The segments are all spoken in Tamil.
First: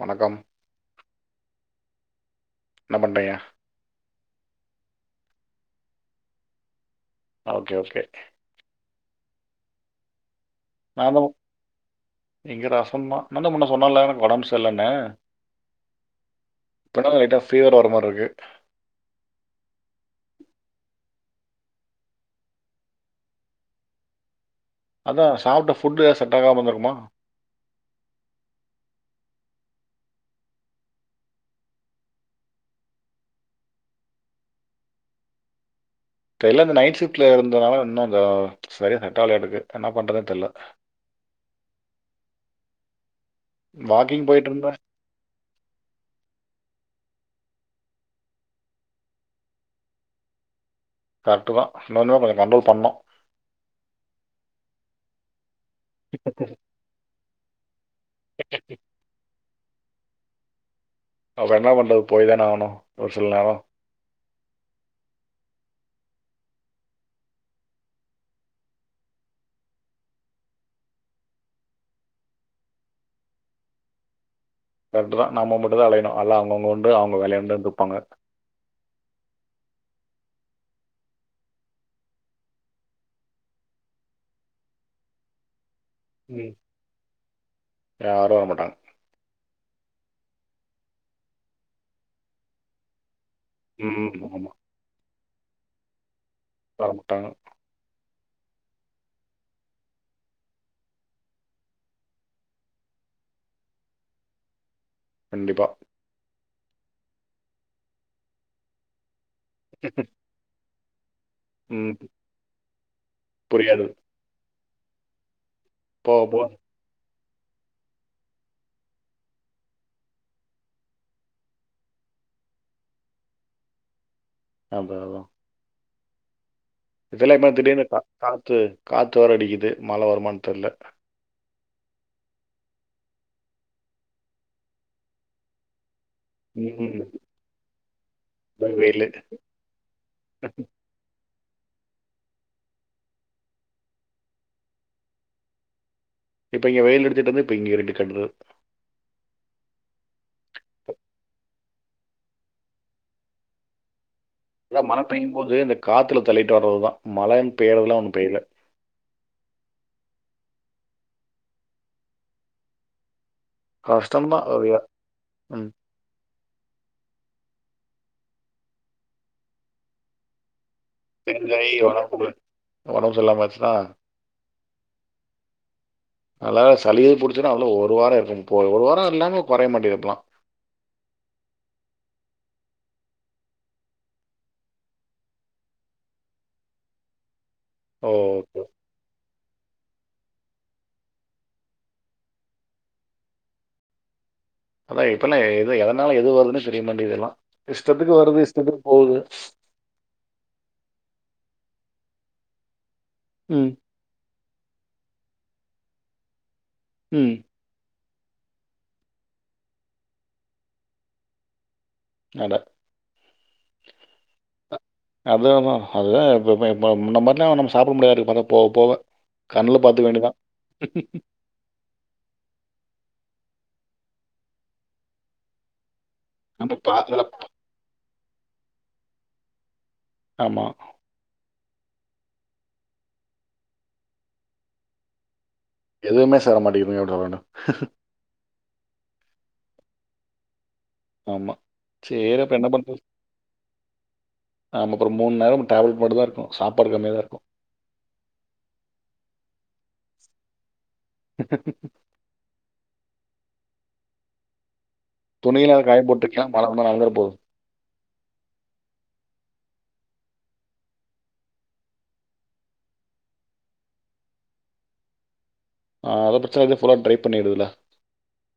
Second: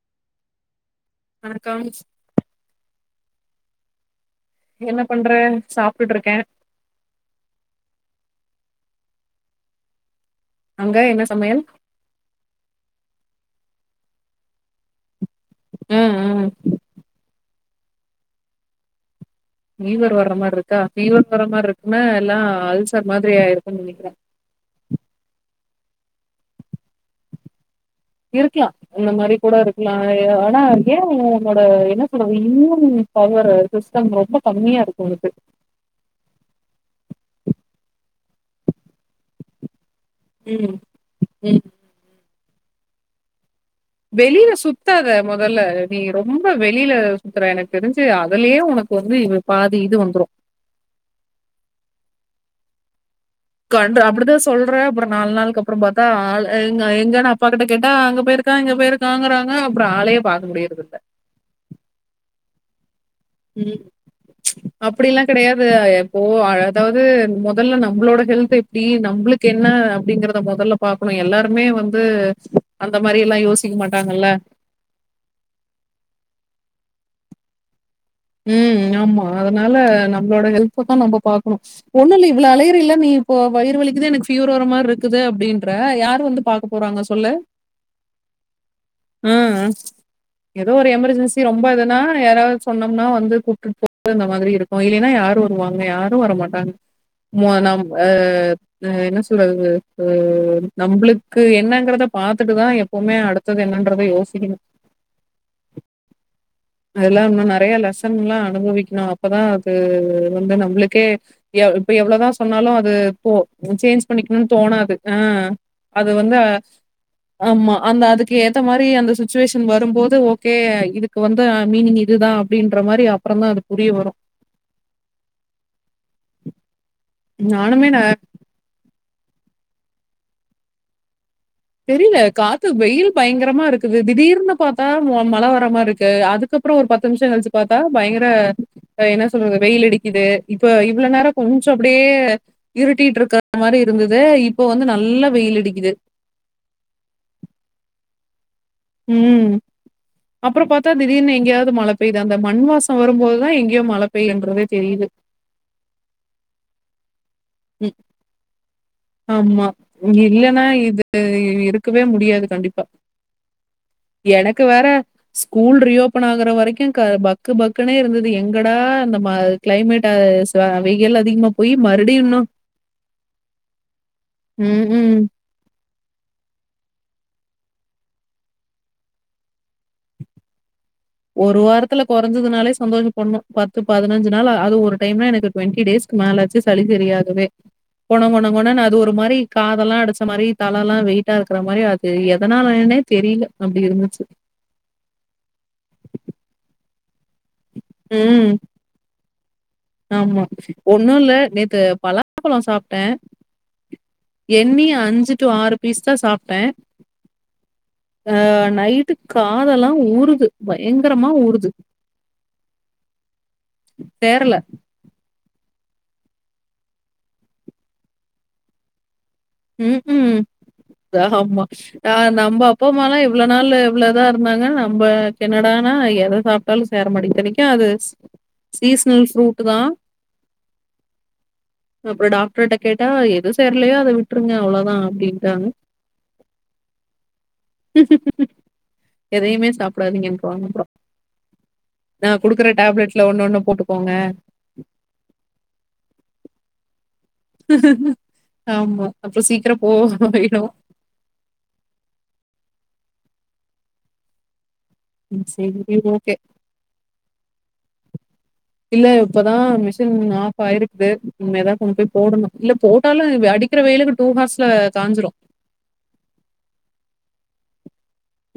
வணக்கம் வணக்கம் என்ன பண்றீங்க என்ன பண்றே சாப்டுட்ருக்கே ஓகே ஓகே அங்க நா தோ என்ன சமையல் இங்க ரசம் தா நாந்தா முன்ன சொன்னல எனக்கு ஒடம்பு சரில்லணு ம் ம் ப்பதா லைட்டா ஃபீவர் வர மாரிருக்கு ஃபீவர் வர மாரி இருக்கா ஃபீவர் வர மாரி இருக்குன்னா எல்லா அல்சர் மாதிரி ஆய்ருக்குனு நெனைக்றே அதா சாப்ட்ட ஃபுட்டு ஏது செட்டாகாம இருந்திருக்குமா இருக்கலா இந்த மாரி கூட இருக்கலா ஆனா ஏன் உன்னோட என்ன சொல்றது இம்யூன் பவர் சிஸ்டம் ரொம்ப கம்மியா இருக்கு உனக்கு எல்லா இந்த நைட் ஷிப்ட்ல இருந்தனால இன்னுந்த சரியா செட் ஆகலயாட்டுக்கு என்ன பண்றதுன் தெர்ல ம் ம் வெளில இருந்தேன். சுத்தாத மொதல நீ ரொம்ப வெளில சுத்ர எனக்கு தெரிஞ்சு அதுலயே உனக்கு வந்து இ பாதி இது வந்துரு கரெக்ட் தா இன்னொமே கொஞ்சம் கண்ட்ரோல் பண்ணு பண்றா அப்டிதா சொல்ற அப்பறோ நால் நாள்க்கப் அப்பறோ பாத்தா ஆள் எங் எங்கனா பாக்கர்தே கேட்டா அங்க போயிருக்கா இங்க போயிருக்காங்கறாங்க அப்பறோ ஆளையே பாக்க முடியறது இல்ல அப்ப என்னா பண்றது போய் தான ஆகனு உம் அப்படி எல்லாம் கிடையாது எப்போவோ அதாவது முதல்ல நம்மளோட ஹெல்த் எப்படி நம்புளுக்கு என்ன அப்படிங்கறத முதல்ல பாக்கணும் எல்லாருமே வந்து அந்த மாதிரி எல்லாம் யோசிக்க மாட்டாங்கல்ல கரக்ட் தான் நம்ம மட்டும் தான் அலையணும் எல்லா அவுங்கவுங்க உண்டு வேலையுண்டுனு இருப்பாங்க ம் ஆமா அதனால நம்மளோட ஹெல்த்த தான் நம்ம பாக்கணும் ஒண்ணும் இல்ல இவ்வளவு அலையறல நீ இப்போ வயிறுவலிக்குது எனக்கு ஃபீவர் வர்ற மாதிரி இருக்குது அப்படின்னு இதெல்லா யாரு வந்து ம். பாக்க போறாங்க சொல்லு யாரும் வரமாட்டாங்க. உம் ம் ஏதோ ஒரு எமர்ஜென்சி ரொம்ப இதுன்னா யாராவது சொன்னா னா வந்து கூப்டுட்டு போற ம். மாதிரி ஆமா. இருக்கும் இல்லைன்னா யார் வருவாங்க யாரும் வரமாட்டங்க வரமாட்டாங்க. மனம் அஹ் என்ன சொல்றதுஹ் நம்பளுக்கு என்னங்கறத பார்த்துட்டுதான் எப்பவுமே [unintelligible] அடுத்தது என்னன்றதை யோசிக்கணும் கண்டிப்பா அதெல்லாம் இன்னும் நிறைய லெசன்லாம் அனுபவிக்கணும் அப்பதான் அது வந்து நம்பளுக் கே யா இப்ப ம். எவ்ளதா சொன்னாலூ அது போ ம் புரியாது. சேஞ்ச் பண்ணிக்கணுன் தோணாது ம் அது போக வந்து போக அ ஆமா அந்த அதுக்கு ஏத்த மாரி அந்த சுச்சுவேஷன் வரும்போது ஓகே இதுக்கு வந்த் து மீனிங் இதுதா அப்டீன்ற மாரி அப்றோந்தா அது புரிய வரூ ஆமா ஆமா இதுலா என்ன திடீர்னு நானுமே கா நான் காத்து காத்து வேற அடிக்கிது மழ வருமானு தெர்ல தெரில காத்து வெயில் பயங்கரமா இருக்குது திடீர்னு பாத்தா [unintelligible] மழ வர மார்ருக் கே அதுக்கப்றோ ஒரு ம் பத்து நிம்ஷோ கழிச்சு பாத்தா பயங்கர வெயில் என்ன சொல்றது வெயில் அடிக்கிது இப்ப இவ்ள நேரோ கொஞ்சோ அப்டியே இருட்டிட்டு இருக்ற மாரி இருந்தது இப்ப வந்து நல்லா வெயில் அடிக்கிது இப்போ இங் வெயில் அடிச்சிட்ருந்தது இங்க இருட்டு கட்டுது உம் அப்றோ பாத்தா திடீர்னு எங்யாது மழ பெய்து அந்த மண் வாசோ வரும் போதுதா எங்கேயோ மழப் எதா மழ பெய்யு போது இந்த காத்தில தள்ளிட்டு வர்றதுதா மழன் பேறதல்லா ஒண்ணு பேய்ல ஆமா இல்லன்னா இது இருக்கவே முடியாது கண்டிப்பா கஷ்டம் தான் எனக்கு வேற ம் ஸ்கூல் ரீயோப்பன் ஆகுற வரைக் கிங் க பக்கு பக்குனே இருந்தது எங்கடா அந்த ம கிளைமேட்டஸ் ப அவைகள் அதிகமா தேங்காய் போய் மறுடியு உடம்பு இன்னு உடம்பு சரியில்லாமல் ஆச்சுன்னா உம் உம் அதா சளியே புடிச்சுன்னா அதுல ஒரு வாரோ இருக்கும்போய் ஒரு வாரோ இல்லாம கொறைய மாட்டேது இப்பல்லா ஒரு வாரத்தில கொறஞ்சதுனாலே சந்தோஷ படணூ பத்து பதினஞ்சு நாள் அது ஒரு டைம்ல எனக்கு டுவெண்ட்டி டேஸ்க்கு மேலாச்சு சளி சரியாகவே கொன கொன ஓகே கொனன்னு அது ஒரு மாரி காதெல்லா அடிச்ச மாரி தலல்லா வெயிட்டா இருக்ற மாரி அது எதனாலனே தெரில அப்டி இருந்துச்சு அதா இப்பல்லா எது எதனால எது வருதுன்னு தெரிய மாட்டேங்து எல்லா உம் ஆமா ஒண்ணுல்ல நேத். க பலாப்பழோ சாப்டே ம் எண்ணி அஞ்சு டூ ஆறு பீஸ் தா சாப்டே உம் ஆ. நைட்டு காதெல்லா ஊருது பயங்கரமா ஊறுது அட தேரல அத்தா அத்தா அதுதா இப்ப பா.. முன்ன மாரில நம்ம சாப்ட முடியாட்டுக்கு பக்க போ போவ உம் ஹும் ஹாமா ஆஹ் நம்ப அப்பாமாலா எவ் இவ்ள நாள்ளு இவ்ளதா இருந்தாங்க நம்பக்கு என்னடானா ஆ எத நம்ம சாப்ட்டாலூ சேர பாத்துல மாடிக்கு இத்தனைக்கு அது ஸ் சீஸ்னல் ஃப்ரூட் தா ஆமா அப்றோ டாக்டர்ட்ட கேட்டா எது சேர்லையோ அத விட் ட்ருங்க அவ்ளதா அப்டின் எதுவுமே சேர மாட்டிகுதுங்க [unintelligible] மேடம் எதயுமே சாப்டாதீங்கன்று வாங்க அப்றோ ஆமா நா சேர் அப்ப என்ன குடுக்குற பண்றத் டேப்லெட்ல ஒண்ணு ஒண்ணு போட்டுக்கோங்க ஆம அப்றோ மூண் நேரமு டேப்லெட் மட்டு தா இருக்கு சாப்பாடு கம்மியா தாருக்கு ஆமா அப்றோ சீக்ரோ போவோணு ஆயிரு ஹா ஹா துணிலா எது சேரி ஓகே காயப்போட்ருக்கியா மழ வந்தா நளஞ்சர போவுது இல்ல இப்பதா மிஷின் ஆஃப் ஆயிருக்குது இன்மேதா கொண்போய் போடணு இல்ல போட்டாலு வ அடிக்கிற வெயிலுக்கு டூ ஹார்ஸ்ல காஞ்சிரு ஆ அத பிரச்ன இத ஃபுல்லா ட்ரை பண்ணிடுதுல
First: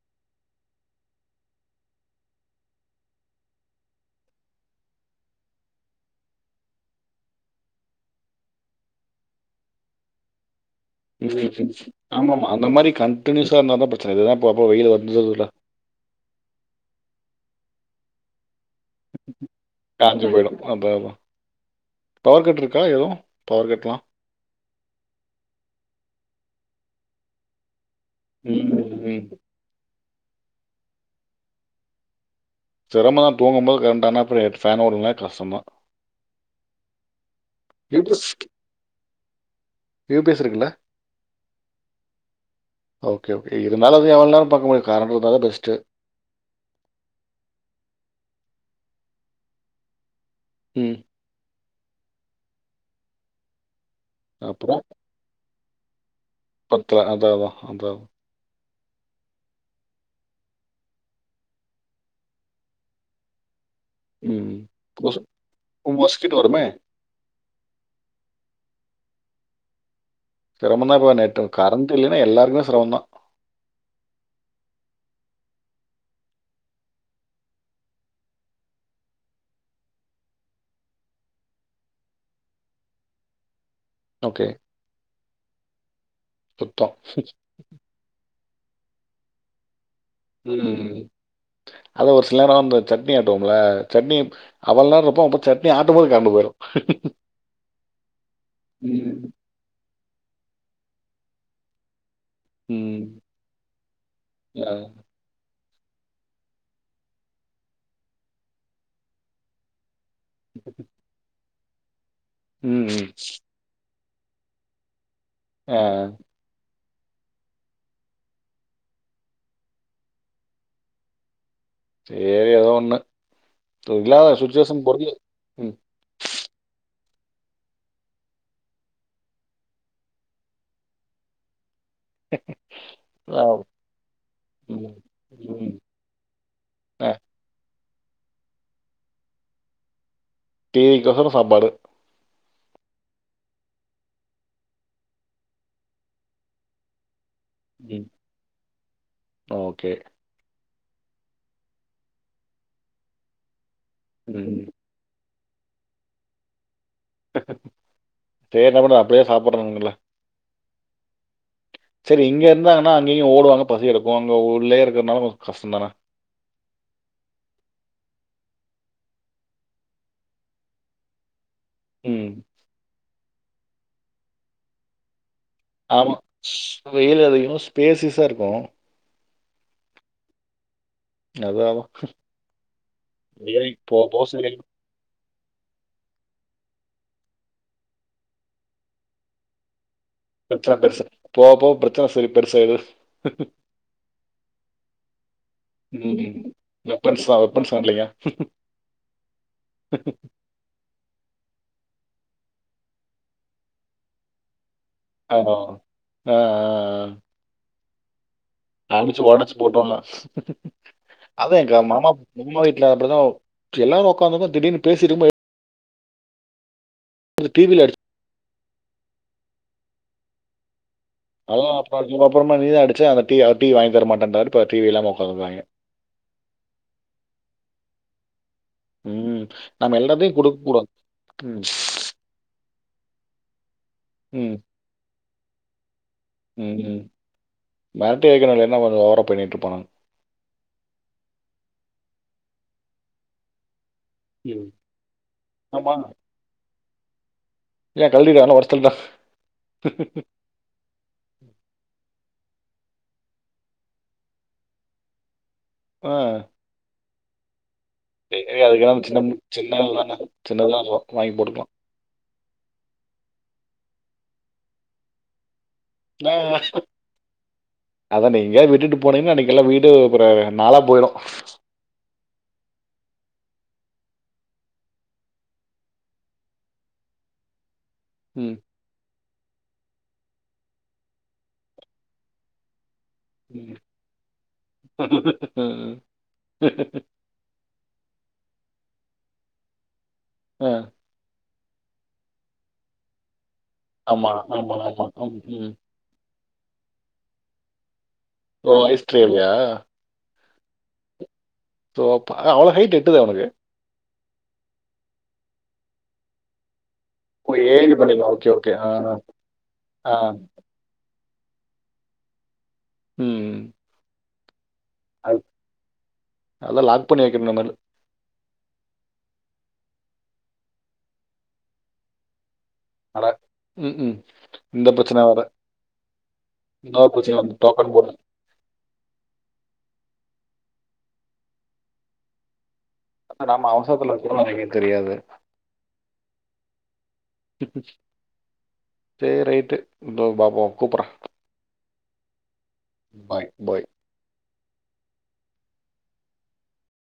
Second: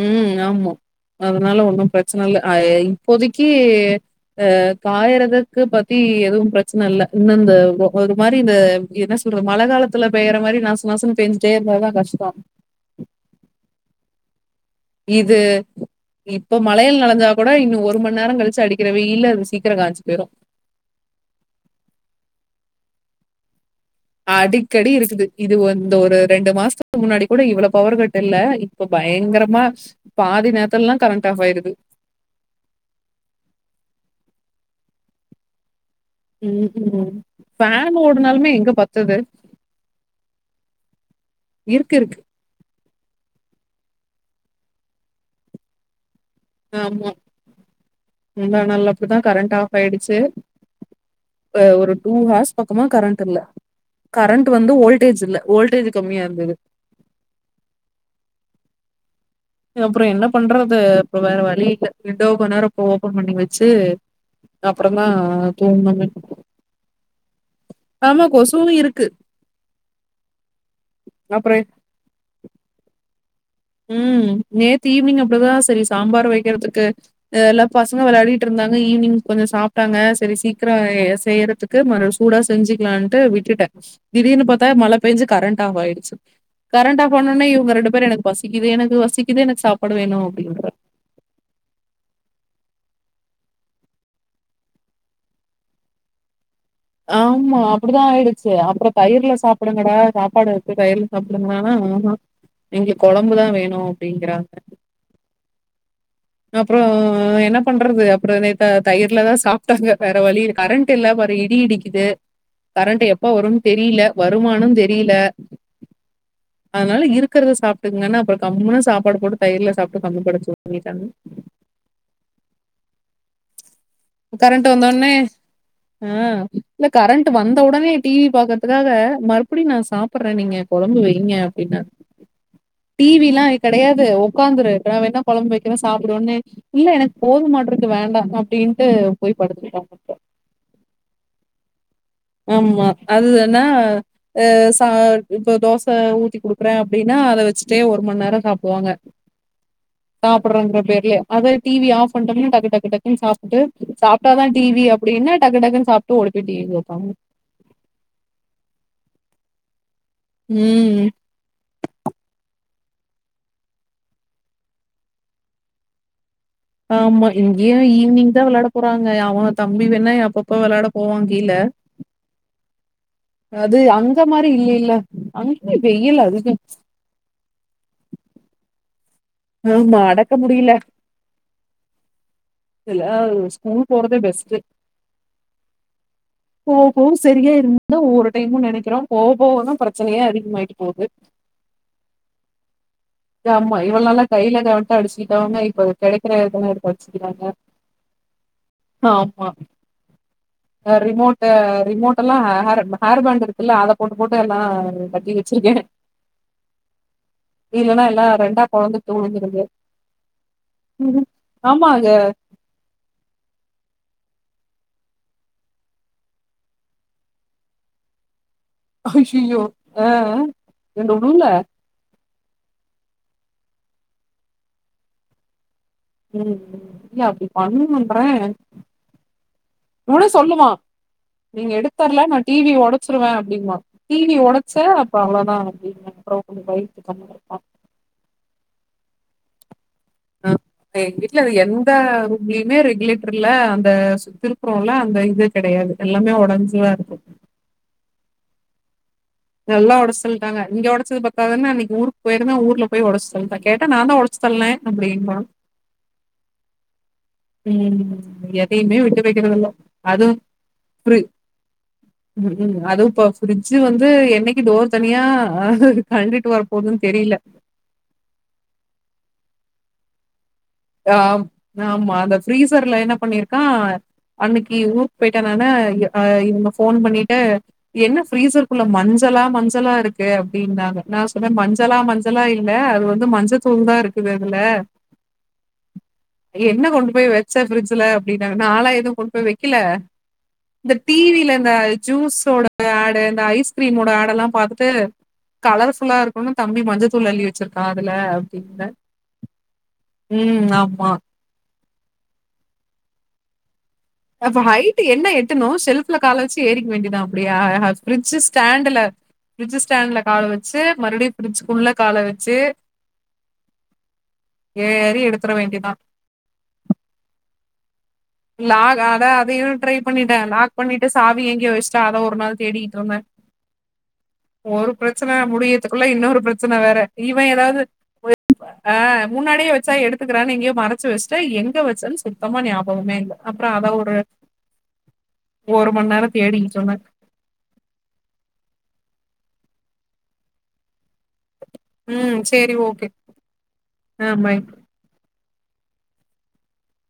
உம் ஆமா அதனால ஒன்னும் பிரச்சன இல்ல அய் இப்போதிக்கி அ காய்றதுக்கு பத்தி எதுவும் பிரச்சன இல்ல இன்னு இந்த ரொ ஒரு மாரி இந்த என்ன சொல்றது மழ காலத்துல பெய்ற மாரி நா ஸ் ஆமா ஆமா அந்த மாரி கண்டினியூஸாருந்தாதா பிரச்சன இல்லன் இது இப்ப மலைல் நளஞ்சா கொட இன்னு ஒரு மன்னேரங் கழிச்சு அடிக் காஞ்சி போய்டு அதாதா பவர் கட்ருக் க எது பவர் கட்லா அடிக்கடி இருக்குது இது வந் இந்த ஒரு ரெண்டு மாசத்துக்கு முன்னாடி கூட இவ்ள பவர் கட் டெல்ல ம். இப்ப ம். பய்ங்கரமா பாதி நேரத்தல்லா கரண்ட் ஆஃப் ஆயிடுது சிரமதா தூங்கும்போது கரண்ட் ஆனா அப்புற எட் ஃபேன் ஓட்லனாவே கஷ்டந்தா உம் ஹு பேன் ஓடுனாலுமே எங்க பத் துது யூ பி எஸ் இருக்குல்ல இருக்கு, இருக்கு. ஓகே ஓகே இருந்தாலு அதய எவ்ள நேர பாக்க முடியு கரண்டு இருந்தாதா பெஸ்டு ஆமா முந்தாநாள் அப்டிதா கரண்ட் ஆஃப் ஆயிடுச்சு ம் அ ஒரு டூ ஹார்ஸ் பக்கமா கரண்ட் இல்ல கரண்ட் வந்து அப்புறம் வோல்டேஜ் இல்ல வோல்டேஜ் கம்மியாருந்தது பத்தல. அதான், அதான், அதான். அப்ற என்ன பண்றது அப்ற வேற வழியில்ல வின்டோவ கொஞ் நேரோ அப் ஓப்பன் பண்ணி வெ ச்சு ம். அப்பறந்தா கொசு தூங்கன்னே மஸ்கிட்டோ வருமே! ஆமா கொசுவு இருக்கு சிரமந்தா இப்ப நெட் அப்புறம் கரண்ட் இல்லினா எல்லார்குமே சிரமந்தா உம் நேத்து ஈவினிங் அப்டிதா செரி சாம்பார வெக்கிறதுக்கு அ எல்லா பசங்க வெளையாடிட்ருந்தாங்க ஈவினிங் கொஞ்ச சாப்ட்டாங்க செரி சீக்ர செய்யறதுக்கு மர சூடா செஞ்சுக்லான்ட்டு விட்டுட்டே ஓகே. திடீர்னு பாத்தா மழ பேஞ்சு கரண்ட் ஆஃப் ஆயிடுச்சு சுத்தம். கரண்ட் ஆஃப் ஆனவொன்னே இவுங்க ரெண்டு பேரு எனக் பசிக்குது எனக்கு வசிக்குது எனக் சாப் உம் அத ஒரு சிலர் வந்து சட்னி ஆட்டவோம்ல சட்னி அவ்வள்நேருப்ப சட்னி ஆட்டும் போது கரண்டு போயிடும் ஆமா அப்படிதா ஆயிடுச்சு அப்பரோ ம். தயிர்ல சாப்பிடுங்கடா சாப்பாடு இருக்கு தயிர்ல சாப்பிடுங்கடா னா ஆஹ இங்க ம். குழம்புதா வேணு அப்படிங்கறாங்க ஆ. அப்ரோ என்ன பண்றது அப்ரோ நேத்த தயிர்லதா சாப்பிட்டாங்க வேற வழி கரண்ட் இல்லா மாரி நீடிக்குது ம், கரண்ட் ம். எப்ப வருனு தெரில வருமானு தெரில ஆஹ் அதனால இருக்கிறத சாப்பிட்டுங்கன்னா அப்ரோ கம்முனு சாப்பாடு போட்டு தயிர்ல சாப்பிட்டு கம்முனு படுத்தூங்கிட்டாங்க சேரி ஏதோ ஒண்ணு இல்லாத கரண்ட் சுச்சுவேஷன் வந்த பொறுத்து ஒனே ம். ஆஹ் கரண்ட் வந்த உடனே டிவி பாக்கறதுக்காக மறுபடியு நா சாப்பிட்ற நீங்க கொழம்பு வைங்க அப்படின்னா டிவில்லா ஆ. கெடையாது உக்காந்துரு ம். நா வேணா குழம்பு வக்கிற ம். சாப்பிடுன்னே இல்ல ஆ. எனக்கு போதுமாட்ருக் து வேண்டா அப்படின் ட்டு போய் படுத்துடாப்ல டீவிகோசர சாப்பாடு ஆமா அதுன்னாஹ் ச இப்ப தோச ஊத்தி குடுக்குற அப்படின்னா ச்சிடே ஒரு ம். மணி நேரோ சாப்பிடுவாங்க ஓகே. சாப்பிடுறங்க பெர்ல அது டிவி ஆஃப் பண்டோம்ன டக்கு டக்கு டக்குனு சாப்ட்டு சாப்ட்டாதா ம். டிவி அப்படின்னா டக்கு டக்குனு சாப்ட்டு ஓடி போய் டீவி பாப்பாங்க சரி [unintelligible] அப்படியாசு சாப்பிட்றங்கல்ல உம் சரி இங்க இருந்தாங்கனா அங்கேயு ஓடுவாங்க பசி எடுக்கு அங்க உள்ளயே இருக்றனால கொஞ்சோ கஷ்ட தானே ஆமா இங்கேயு ஈவினிங் தா விளாட போறாங்க அவ தம்பி வேணா அப்பப்போ விளாட போவா கீழ உம் அது அங்க மாரி இல்லைல ஆமா வெயில் அதிகோ ஸ்பேசிஸா இருக்கு ஆஹ அமா அடக்க முடியல அதாதா இதுல [unintelligible] போவ போவ சரியாயிரும்தா ஒவ்வொரு டைமு நெனக்கிறே போவ போவ தான் கரெக் பிரச்சன பெருசு போவ போவ பிரச்சன சரி பெருசா எது ஆமா இவ்ளநால கைல கால அடிச்சிகிட்டாங்க இப்ப ம் கெடக்கிறதலா எடுத்து வெப்பன்ஸ் அடிச்சிகிறாங்க தான் வெப்பன்ஸ் இல்லைங்க ஆமா ஆ ரிமோட் ஆஆ ரிமோட் எல்லா ஹே ஹேர் ஹேரு பேண்ட் இருக்குல்ல அத போட்டு போட்டு எல்லாம் ஹோஹோ ஆஹ் ஆஹ்ஹ் இல்லனா எல்லா ரெண் அடிச்சி ஒடச்சி போட்டோல அதா எங்க ஆமாங்க மாமா ம்முமா வீட்ல அப்டிதான எல்லாரு உக்காந்திர்ந்தோ திடீர்னு பேசிட்டு [unintelligible] டிவில அடிச் ஹய்யயோ ஆஹ் அத அப்ப அப்புறமா நீ அடிச்சு அதட்டி டீவி வாங்கி தர மாட்டேன்டாறு இப்ப டீவி இல்லாம உக்காந்திர்காங்க உம் எ அப்டி பண்ணுணம்தே ம் நம்ம நீனே எல்லாத்தையும் கொடுக்க சொல்லுமா கூடாது ம் நீங்க எடுத்தர்ல நான் டீவி ஒடச்சிருவே அப்டிங்றா டீவி ஒடச்ச அப்ப அவ்ளோ [unintelligible] உம் உம் [unintelligible] அத வேற [unintelligible] ஆஹ் எ வீட்ல எந்த ரூம்லயுமே ரெகுலேட்டர்ல அ சு ம். திறுக்குறோல அந்த இது கெடயாது ஆமா எல்லாமே உடஞ்சுதான் இருக் ஏன் டெய்லி [unintelligible] ஒடச்டீங்ளா நல்லா ஒடச்சிட்டாங்க இங்க ஒடச்சது பத்தாதுனு அன்னக்கு ஊருக்கு [unintelligible] ஊருல போய் ஒடச் தள்ளிட்டா கேட்ட நான்தா ஒடச்சி தள்ளுனே அப்டிங்றா ஆஹ் உம் எதயுமே நம்ம விட்டு சின்ன வக்கிறதில்ல சின்னது தானே அதுவும் சின்னதாக ஃப்ரி வாங்கி போட்டுக்கலாம் அதுவும் இப்ப ஃப்ரிட்ஞ் வந்து ஏ என்னைக்கு டோர் தனியா கழண்டிட்டு வர போதுன்னு தெரியல அதான் நீங்க விட்டுட்டு போனீங்க அன்னக்கி எல்லா வீடு அப்றோ நாளா போயிறு பிரீசர்ல என்ன பண்ணிருக்கான் அன்னைக்கு ஊக்கு போயிட்டேன் நானு இவங்க போன் பண்ணிட்டு. என்ன ம் பிரீசர்கக்குள்ள மன்னு. துலா மஞ்சா மஞ்சளா இருக்கு அப்படின்னாங்க நான் சொன்னேன் மஞ்சளா மஞ்சளா இல்ல அது வந்து. ம் மஞ்சத்தூள் தான் இருக்குது அதுல. ம். என்ன கொண்டு போய் வெச்ச பிரிட்ஜ்ல. அப்படனாங்க நாளா எதுவும் கொண்டு போய் வைக்கல. ஆ, இந்த டீவில. இந்த ஜூஸோட ஆடு இந்த ஐஸ். கிரீமோட ஆமா ஆடெல்லாம் ஆமா பார்த்துட்டு ஆமா ம் ம். கலர்ஃபுல்லா இருக்கு. இம் தம்பி மஞ்ச தூள்ளல்லிவச்சிருக்கா. ஓ ஐஸ்டிரேலியா ம் ஆமா சோ அப் அவ்வளவு ஹைட் எட்டுது அவனுக்கு. அப்ப ஹைட் என்ன எட்டணும் ஷெல்ப்ல கால வச்டு ஏரிக் வேண்டிதான் ஓ அப்டியா ஏஐல பண்ணிக்கலாம். Fridge okay, okay. ஆ, ஸ்டாண்ட்ல பிர்ஜ் ஆ. ஸ்டாண்ட்ல கால வச்சு மறுபடி பிரிஜ்க்குள்ள கால வச்சு ம் ஏறி அ எடுத்துற வேண்டியதான். அதா லாக் பண்ணி வைக்கனு இனமேலு லாக் அத அதையும் ட்ரை பண்ணிட்டேன் லாக் பண்ணிட்டு சாவி எங்கயோ வச்சிட்ட அத ஒரு நாள் தேடிட்டு இருந்தேன் அட! ம்ஹ்ம். இந்த ஒரு பிரச்சனை பிரச்சன வேற. முடியறதுக்குள்ள இன்னொரு பிரச்சன வேற இன்னொரு பிரச்சனை இவன் வந்து ஏதாவது டோக்கன் போட்ல. [unintelligible] அ முன்னாடியே வச்சா எடுத்து க்கிறான்னு எங்கே மறச்சு வச்சுட்ட எங்க வச்சனு சுத்தமா ஞாபகம் அப்பவுமே இல்ல நம்ம அப்புறம் அத அவசரத்துல ஒரு இருக்கோம்னு எனக்கு தெரியாது. ஒரு மணி நேரம் தேடி சொன்னக் சரி ரைட்டு இப்ப பாப்போம் கூப்புடுற. ம் ச் சேரி ஓகே பாய். ஆ பாய்